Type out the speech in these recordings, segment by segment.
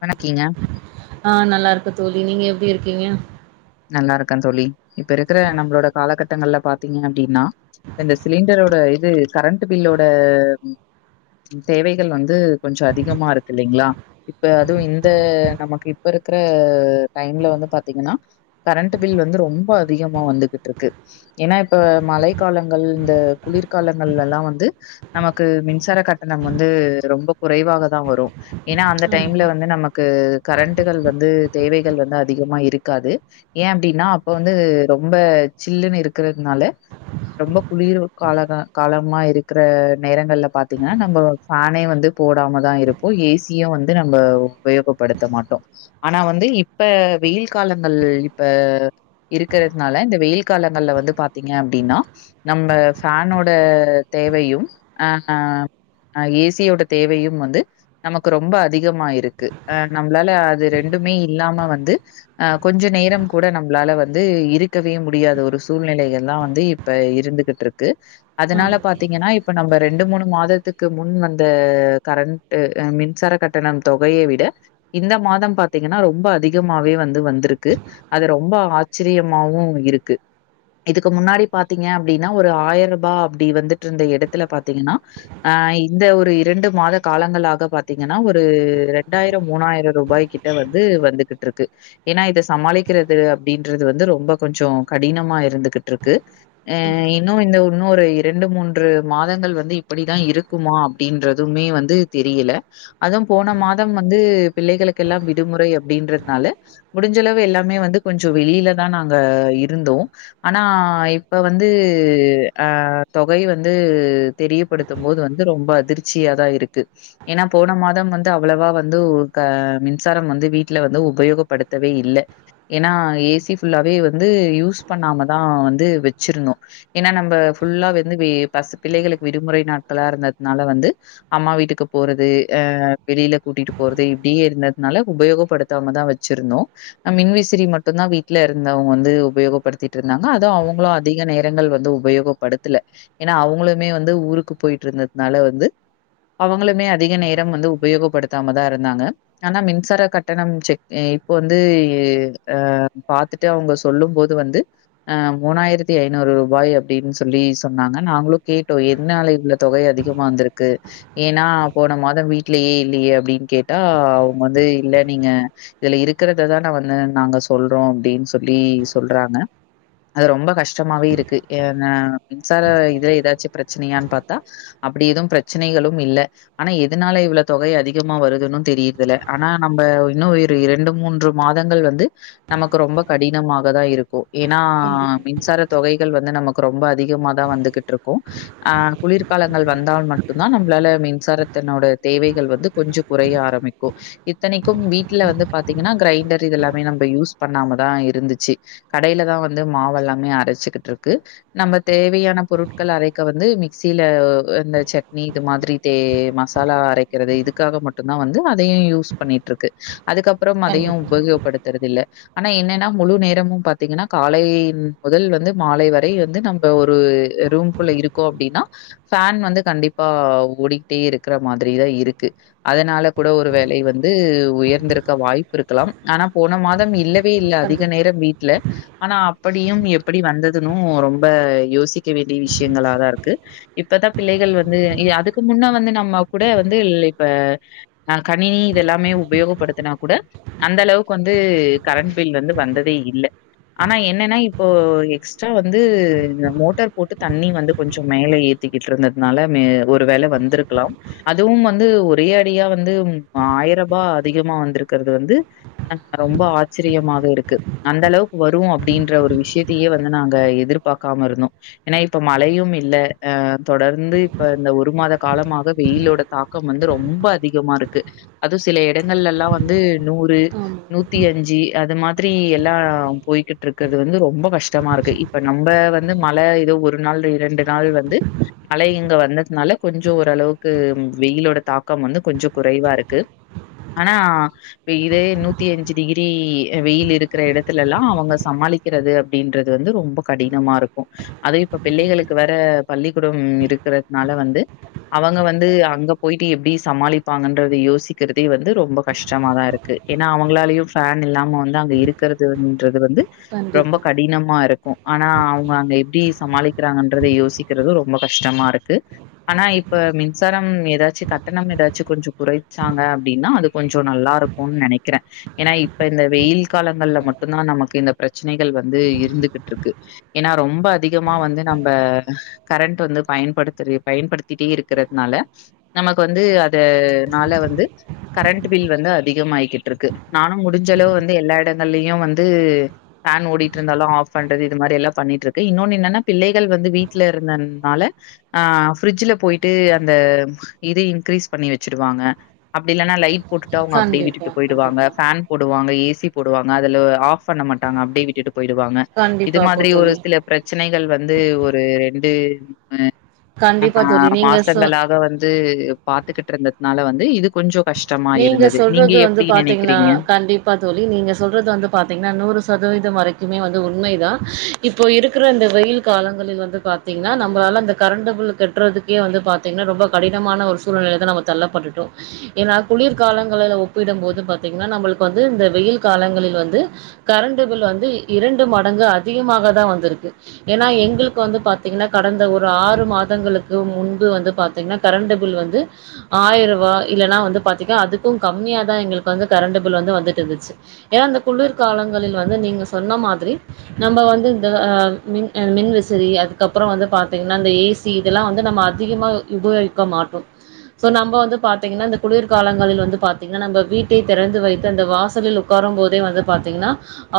வணக்கீங்க ஆஹ் நல்லா இருக்க தோழி. நீங்க எப்டி இருக்கீங்க. நல்லா இருக்கந் தோழி. இப்பருக்குற நம்ளோட காலகட்டங்கள்ல பாத்தீங்க அப்டின்னா இப்பிந்த சிலிண்டரோட இது கரண்ட் பில்லோடா தேவைகள் வந்து கொஞ்சோ அதிகமாருக்கு இல்லைங்ளா. இப்ப அதுவு இந்த நமக்கு இப்பருக்குற டைம்ல வந்து பாத்தீங்கன்னா கரண்ட் பில் வந்து ரொம்ப அதிகமா வந்துகுட்ருக்கு. ஏனா இப்ப மழை காலங்கள் ந்த குளிர்காலங்கள் எல்லா வந்து நமக்கு மின்சார கட்டணம் வந்து ரொம்ப குறைவாக தா வரு. ஏனா அந்த டைம்ல ஆமா வந்து நமக்கு கரண்ட்டுகள் வந்து தேவைகள் வந்து அதிகமா இருக்காது. ஏ அப்டின்னா அப்போ வந்து ரொம்ப சில்லுன்னு இருக்குறதனால ரொம்ப குளீர் காலக காலம்மா இருக்குற நேரங்கள்ல பாத்தீங்கனா நம்போ ஃபேனே வந்து போடாம தா இருப்போ ஏசியு வந்து நம்ப உபயோகப்படுத்த மாட்டோ. ஆனா வந்து இப்ப வெயில் காலம் கள் இப்ப இருக்குறதுனால இந்த வெயில் காலங்கள்ல வந்து பாத்தீங்க அப்டின்னா நம்ப ஃபேனோடா தேவையும் அஹ்ஹ் அஹ் ஏ சி யோட தேவையும் வந்து நமக்கு ரொம்ப அதிகமா இருக்கு. அஹ் நம்ளால அது ரெண்டுமே இல்லாம வந்து ஹ கொஞ்ச நேரம் கூட நம்ளால வந்து இருக்கவே முடியாத ஒரு சூழ்நிலைகள்லா வந்து இப்ப இருந்துகுட்ருக்கு. அதனால ஆமா பாத்தீங்கனா இப்ப நம்ப ரெண்டு மூணு மாதத்துக்கு முன் வந்த கரண்ட் அ மின்சார கட்டணம் தொகையை விட இந்த மாதம் பாத்தீங்கனா ரொம்ப அதிகமாவே வந் து வந்துருக்கு. அது ரொம்ப ஆச்சிரியமாவு இருக்கு. இதுக்கு முன்னாடி பாத்தீங்க அப்டின்னா ஒரு ஆயர் ரூபா அப்டி வந்துட்ருந்த எடத்துல பாத்தீங்கன்னா ஆஹ் இந்த ஒரு இரண்டு மாத காலங்களாக பாத்தீங்கன்னா ஒரு ரெண்டாயிரம் மூணாயிர ரூபாய்கிட்ட வந்து வந்துகுட்ருக்கு. ஏன்னா இத சமாளிக்கிறது அப்டின்றது வந்து ரொம்ப கொஞ்சோ கடினமா இருந்துகுட்ருக்கு. ஆஹ் இன்னு இந்த உன்னுரு இரண்டு மூன்று மாதங்கள் வந்து இப்படிதா இருக்குமா அப்டின்றதும்மே வந்து தெரியல. அதும் போன மாதம் வந்து பிள்ளைகளுக்கெல்லா விடுமுறை அப்படின்றதனால முடிஞ்சளவு எல்லாமே வந்து கொஞ்சோ வெளியில தா நாங்கா இருந்தோ. ஆனா இப்ப வந்து ஆஹ் தொகை வந்து தெரியப்படுத்தும் போது வந்து ரொம்ப அதிர்ச்சியா தா இருக்கு. ஏனா போன மாதம் வந்து அவ்வளவா வந்து உ கா மின்சாரம் வந்து வீட்டுல வந்து உபயோகப்படுத் த்தவே இல்ல. ஏனா ஏ சி ஃபுல்லாவே வந்து யூஸ் பண்ணாம தா வந்து வச்சுருந்தோ. ஏனா நம்ப ஃபுல்லா வெந்து வே பஸ் பிள்ளைகளுக்கு விடுமுறை நாட்களா இருந்ததனால வந்து அம்மா வீட்டுக்கு போறது ஆஹ் வெளியில கூட்டிட்டு போறது இப்படியே இருந்ததனால உபயோகப்படுத்தாம தா வச்சிருந்தோ. மின்விசிறி மட்டுந்தா வீட்ல இருந்தவங்க வந்து உபயோகப்படுத்திட்ருந்தாங்க அது அவங்களும் அதிக நேரங்கள் வந்து உபயோகப்படுத்தல. ஏனா அவங்களுமே வந்து ஊருக்கு போயிட்ருந்ததுனால வந்து அவங்களுக் ன்னே அதிக நேரம் வந்து உபயோகப்படுத் தாமதா இருந்தாங்க. ஆனா மின்சார கட்டணம் செக் இப் ப்ப வந்து எ அ பாத்துட்டு அவுங்க சொல்லும் போது வந்து அ மூணாயிரத்தி ஐநூறு ரூபாய் அப்டின் சொல்லி சொன்னாங்க நாங்குளு கேட்டோ எதுனால இவ்ள தொகை அதிகமா வந்துருக்கு ஏன்னா போன மாத வீட்லயே இல்லியே அப்டின்னு கேட்டா அவுங்க வந்து இல்ல நீங்க இதுல இருக் க்கறத தான வந்னு நாங்க சொல்றோ அப்டீன் சொல்லீ சொல்றாங்க. அது ரொம்ப கஷ் டமாவே இருக்கு ஏ னா மின்சாரா இதெ ஏதாச்சு பிரச்சனயான் பாத் த அப்டி எதும் ப்ரச்னைகளும் இல்ல. ஆனா எதுனால இவ்ள தொகை அதிகமா வருதுனு தெரியிரதில. ஆனா நம்பா இன்னு ஒரு இர ண்டு மூன்று மாதங்கள் வந்து நமக்கு ரொம்ப கடினமாக தா இருக்கு. ஏனா கண்டிப்பா மின்சார தொகைகள் வந்து நமக் க்ரொம்ப அதிகமா தா வந்துகுட்ருக்கு. ஆஹ் குளிர்காலங்கள் வந்தால் மட்டுந்தா நம்ப்ளால மின்சாரத்தனோட தேவைகள் வந்து கொஞ்சொ குறைய ஆரம்பிக்கு. இத்தனிக்கும் வீட்டுல வந்து பாத்தீங்கன்னா க்ரைண்டரு இதெல்லாமே நம்ப யூஸ் பண்ணாம தா இருந்துச்சு. கடையில தா வந்து மாவல்லாமே அரச்சுக்குட்ருக்கு. நம்ப தேவையான பொருட்கள் அரைக்க வந்து மிக்சியிலா இந்த சட்னி இது மாதிரி தே மசாலா அரைக்கிறது இதுக்காக மட்டுந் தா வந்து அதையு யூஸ் பண்ணிட்ருக்கு. அதுக்கப் ப்புறம் அதையும் கண்டிப்பா உபகோப்படுத்துறதில்ல ஆனா என்னனா முழு நேரமு பாத்தீங்கனா காலை முதல் வந்து மாலை வரை வந்து நம்ப ஒரு ரூம்குள்ள இருக்கோ அப்டின்னா ஃபேன் வந்து கண்டிப்பா ஓடிக்டே இருக்ற மாதிரிதா இருக்கு. அதனால கூட ஒரு வேலை வந்த உயர்ந்திருக் க வாய்ப்பிருக்கலாம். ஆனா போன மாதம் இல்ல வெ இல்ல கண்டிப்பா அதிக கண்டிப்பா நேரம் வீட்ல ஆனா அப்படியும் எப்படி வந்ததுன்னு ரொம்ப யோசிக்க வேண்டிய விஷ்யங்களாதா இருக்கு. இப்பதா பிள்ளைகள் வந்து இய அதுக்கு முன்ன வந்து நம்மக் குட வந்து ல் இப்ப ந கணினி இதெல்லாமே உபயோகப்படுத்தின கூட அந்தளவுக் வந்து கரண்ட் பில் வந்து வந்ததே இல்ல. ஆனா என்னனா இப்போ எக்ஸ்ட்ரா வந்து மோட்டர் போட்டு தண்ணி வந்து கொஞ்சொ மேல ஏத்திக்கிட்ருந்ததுனால மே ஒரு வேல வந்துருக்லாம். அதுவும் வந்து ஒரே அடியா வந்து உம் ஆயிரபா அதிகமா வந்துருக் கறது வந்து ஹா ரொம்ப ஆச்சரியமாக இருக்கு. அந்தளவுக் வரூ அப்டின்ற ஒரு விஷயத்தியே வந்து நாங்க எதிர்பாக்காமருந்தோ. என இப்ப மழையு இல்ல ஆஹ் தொடர்ந்து இப்ப இந்த ஒரு மாத காலமாக வெயிலோட தாக்கம் வந்து ரொம்ப அதிகமாருக்கு. அது சில எடங்கள்லல்லா வந் ந்து நூறு ஆமா நூத்தி அஞ்சி அது மாதிரி எல்லாம் போய்கிட்ருக்றது வந்து ரொம்ப கஷ்டமாருக்கு இப்ப நம்ப வந்து மழ இது ஒரு நாள் இரண்டு நாள் வந்து மழை இங்க வந்ததுனால கொஞ்சொ ஒரளவுக்கு வெயில் ஓட தாக்கம் வந்து கொஞ்சொ குறைவாருக்கு. ஆனா இதே நூத்தி அஞ்சு டிகிரீ அ வெயில் இருக்குற இடத்துலல்லா அவங்க சமாளிக்கிறது அப்டின்றது வந்து ரொம்ப கடினமாருக்கு. அதெயுப்ப பிள்ளைகளுக்கு வேற பள்ளிக்கூடம் இருக்குறதுனால வந்து அவங்க வந்து அங்க போயிட்டி எப்டி சமாளிப்பாங்கன்றத யோசிக்கிறதே வந்து ரொம்ப கஷ் கஷ்டமா தா இருக்கு ஏன்னா அவங்களாலயும் ஃபேன் இல்லாம வந்து அங்க இருக்கறதுன்றது வந்து ரொம்ப கண்டிப்பா கடினமா இருக் க்கு ஆனா அவங்க அங்க எப்படி சமாளிக்கிறாங்கன்றத யோசிக்கறதும் ரொம்ப கஷ்டமா இருக்கு ஆனா இப்ப மின்சாரம் ஏதாச்சு கட்டணம் ஏதாச்சு கொஞ்ச குறைச்சாங்க அப்படின்னா அது கொஞ்ச நல்ல இருக்குன் நெனைக்கிற ஏன்னா இப்ப இந்த வெயில் காலங்கள்ல மட்டுந்தா நமக்கு இந்த பிரச்சனைகள் வந்து இருந்துகிட்டு இருக்கு ஏன்னா ரொம்ப அதிகமா வந்து நம்ம கரண்ட் வந்து பயன்படுத்து பயன்படுத்திட்டே இருக்கிறதுனால நமக்கு வந்து அத னால வந்து கரண்ட் பில் வந்து அதிகமாயிட்டு இருக்கு நானும் முடிஞ்சளவு வந்து எல்லா இடங்கள்லயும் வந்து ஃபேன் ஓடிட்டு இருந்தாலும் ஆஃப் பண்றது இது மாதிரி எல்லாம் பண்ணிட்டு இருக்கு இன்னொன்னு என்னன்னா பிள்ளைகள் வந்து வீட்டுல இருந்ததுனால ஆஹ பிரிட்ஜ்ல போயிட்டு அந்த இது இன்கிரீஸ் பண்ணி வச்சிருவாங்க அப்படி இல்லைனா லைட் போட்டுட்டு அவங்க அப்படியே கண்டிப்பா விட்டுட்டு போயிடுவங்க கண்டிப்பா ஃபேன் போடுவாங்க ஏ சி சி போடுவங்க அதுல ஆஃப் பண்ண மாட்டாங்க அப்படியே விட்டுட்டு போயிடுவாங்க இது கண்டிப்பா அப்போ மாதிரி ஒரு தோழி சில பிரச்சனை [unintelligible] வந்து ஒரு ரெண்டு மு கண்டிப்பா ஆ தோழி நீங்க சொ மாசங்களாக வந்து பாத்துகிட்டு இருந்ததுனால வந்து இது கொஞ்சு கஷ் நீங்க சொல்றது வந்து பாத்தீங்கன்னா கண்டிப்பா தோழி நீங்க சொல்றது வந்து பாத்தீங்கன்னா நூறு சத இது வரைக்குமே வந்து உண்மைதா இப்போ இருக்கிற இந்த வெயில் காலங்களில் வந்து பாத்தீங்கன்னா நம்மளால அந்த கரண்டு பில் கட்டுறதுக்கே வந்து பாத்தீங்னா ரொம்போ கடினமான ஒரு சூழ்நிலை தா நம்ம தள்ளப்பட்டுட்டோம் ஏனா குளிர்காலங்களில் ஒப்பிடும் போது பாத்தீங்கன்னா நம்மளுக்கு வந்து இந்த வெயில் காலங்களில் வந்து கரண்டு பில் வந்து இரண்டு மடங்கு அதிகமாக தா வந்திருக்கு ஏன்னா எங்களுக்கு வந்து பாத்தீங்கன்னா கடந்த ஒரு ஆறு மாதங்களுக்கு முன்பு வந்து பாத்தீங்கன்னா கரண்டு பில் வந்து ஆயிரம் ரூபா இல்லைன்னா வந்து ப [unintelligible] அதுக்கு கம்மியாதா எங்குளுக்கு வந்து கரண்ட் பில் வந்து வந்திட்டு இருந்துச்சு ஏனா குளிர்காலங்களில் வந்து நீங்க சொன்ன மாதிரி நம்ப வந்து இந்த மின் மின் விசிரி அதுக்கப்றோ வந்து பாத்திங்கென்னா அந்த ஏசி இதெல்லா வந்து நம்ம அதிகமா யுபகரிக்க மாட்டோ சோ நம்ம வந்து பாத்திங்கெனா இந்த குளிர் காலங்களில் வந்து பாத்தீங்கன்னா நம்ம வீட்டை திறந்து வைத்து அந்த வாசலில் உட்காரும் போதே வந்து பாத்தீங்கன்னா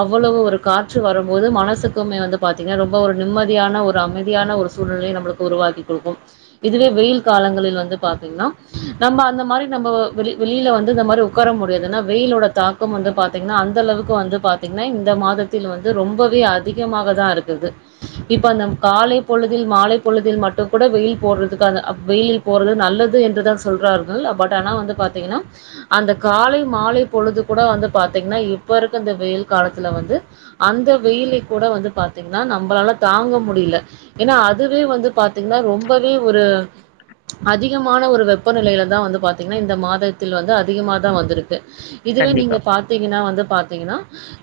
அவ்வளவு ஒரு காற்று வரும்போது மனசுக்குமே வந்து பாத்தீங்கன்னா ரொம்ப ஒரு நிம்மதியான ஒரு அமைதியான ஒரு சூழ்நிலையை நம்மளுக்கு உருவாக்கி கொடுக்கும் இதுவே வெயில் காலங்களில் வந்து பாத்தீங்கன்னா நம்ம அந்த மாதி [unintelligible] நம்போ வெளி வெளியில வந்து இந்த மாரி உட்கார முடியாதுன்னா வெயிலோட தாக்கம் வந்து பாத்திங்னா அந்தளவுக்கு வந்து பாத்தீங்கன்னா இந்த மாதத்தில் வந்து ரொம்பவே அதிகமாக தா இருக்குது இப்போ அந்த காலை பொழுதில் மாலை பொழுதில் மட்டு கூட வெயில் போடுறதுக்கு அந்த வெயிலில் போறது நல்லது என்றுதா சொல்றார்கள் பட் டனா வந்து பாத்திங்கெனா அந்த காலை மாலை பொழுது கூட வந்து பாத்தீங்கன்னா இப்ப இருக்க வெயில் காலத்துல வந்து அந்த வெயிலை கூட வந்து பாத்தீங்கன்னா நம்பளால தாங்க முடியல ஏன்னா அதுவே வந்து பாத்தீங்கன்னா ரொம்பவே ஒரு அதிகமான ஒரு வெப்பநிலையில தா வந்து [unintelligible] திங்கனா இந்த மாதத்தில் வந்து அதிக தா வந்திருக்கு இதுவே நீங்க கண்டிப்பா, பாத்தீங்கன்னா வந்து பாத்து பாத்திங்கெனா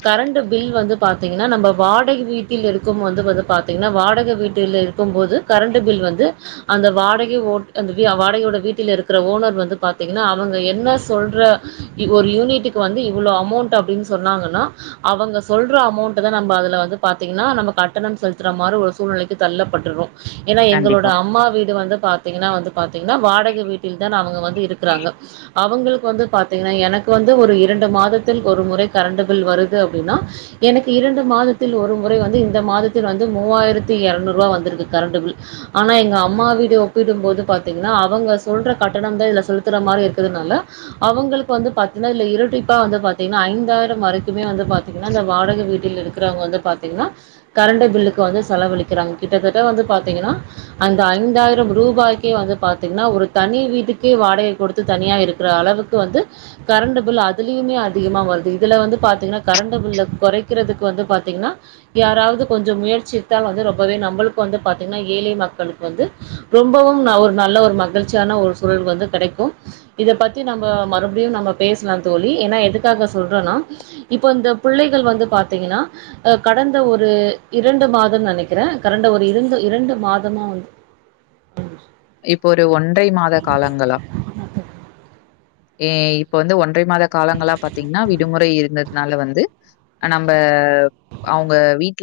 கரண்ட் பில் வந்து பாத்திங்கெனா நம்ம வாடகை வீட்டில் இருக்கும்போது வந்து பாத்திங்கனா வாடகை வீட்டில் இருக்கும்போது கரென்ட்பில் வந்து அந்த வாடகை ஓட் அந்த வி வாடகை ஓட வீட்டுல இருக்குற ஓனர் வந்து [unintelligible] பாத்தீங்கன்னா அவங்க என்ன சொல்ற ஒரு யூனிட்டுக்கு வந்து இவ்வளோ அமௌண்ட் அப்படின்னு சொன்னாங்கன்னா அவங்க சொல்ற அமௌண்ட் தா நம்ம அதில வந்து பாத்தீங்கன்னா நம்ம கட்டணம் செலுத்துற மாரி ஒரு சூழ்நிலைக்கு தள்ளப்பட்டுறோ ஏன்னா எங்களோட கண்டிப்பா. அம்மா வீடு வந்து பாத்தீங்கன்னா வந்து பாத்தீங்கன்னா வாடகை வீட்டில் தான் அவங்க வந்து றாங்க அவங்களுக்கு வந்து பாத்தீங்கன்னா எனக்கு வந்து ஒரு இரண்டு மாதத்தில் ஒரு முறை கரண்டு பில் வருது அப்பிடின்னா எனக்கு இரண்டு மாதத்தில் ஒரு முறை வந்து இந்த மாதத்தில் வந்து மூவாயிரத்தி எரநூறு ரூபா வந்திருக்கு கரண்டு பில் ஆனா எங்க அம்மா வீடு ஒப்பிடும் போது பாத்தீங்கன்னா அவங்க சொல்ற கட்டணம் தா இதுல சொல்லு த்ர மாரி இருக்கிறதுனால அவங்களுக்கு வந்து பாத்தீங்கன்னா இ இரட்டிப்பா வந்து பாத்தீங்கன்னா ஐந்தாயிரம் வரைக்குமே வந்து பாத்தீங்கன்னா அந்த வாடகை வீட்டில் இருக்கு க்ரவங்க பாத்திங்கன்னா கரண்ட் பில்லுக்கு வந்து செலவழிக்கிறாங்க கிட்டத்தட்ட வந்து பாத்திங்கனா அந்த ஐந்தாயிரம் ரூபாய்கே வந்து பாத்திங்கெனா ஒரு தனி வீட்டுக்கே வாடகை கொடுத்து தனியாக இருக்கிற அளவுக்கு வந்து கரண்டு பில் அதுலயுமே அதிகமாக வருது இதுல வந்து பாத்தீங்கன்னா கரண்டு பில்ல கொறைக்கிறதுக்கு வந்து பாத்தீங்கன்னா யாராவது கொஞ்சு முயற்சி எடுத்தால் வந்து ரொம்பவே நம்மளுக்கு வந்து பாத்தீங்கன்னா ஏழை மக்களுக்கு வந்து ரொம்பவும் ஒரு நல்ல ஒரு மகிழ்ச்சியான ஒரு சூழல் வந்து கெடைக்கும் இத பத்தி நம்ம மறுபடியு நம்ம பேசலாம் தோழி ஏன்னா எதுக்காக சொல்றோனா இப்ப இந்த பிள்ளைகள் வந்து பாத்தீங்கன்னா கடந்த ஒரு இரண்டு மாதம்னு நெனைக்கிறே கடண்ட ஒரு இண்டு இரண்டு மாதமா வந்து இப்போ ஒரு ஒன் [unintelligible] மாத காலங்களா ஏய் இப்ப வந்து ஒன் றை மாத காலங்களா பாத்தீங்கன்னா விடுமுறை இருக்கு இருதுனால வந்து நம்ம அவங்க வீட்டுல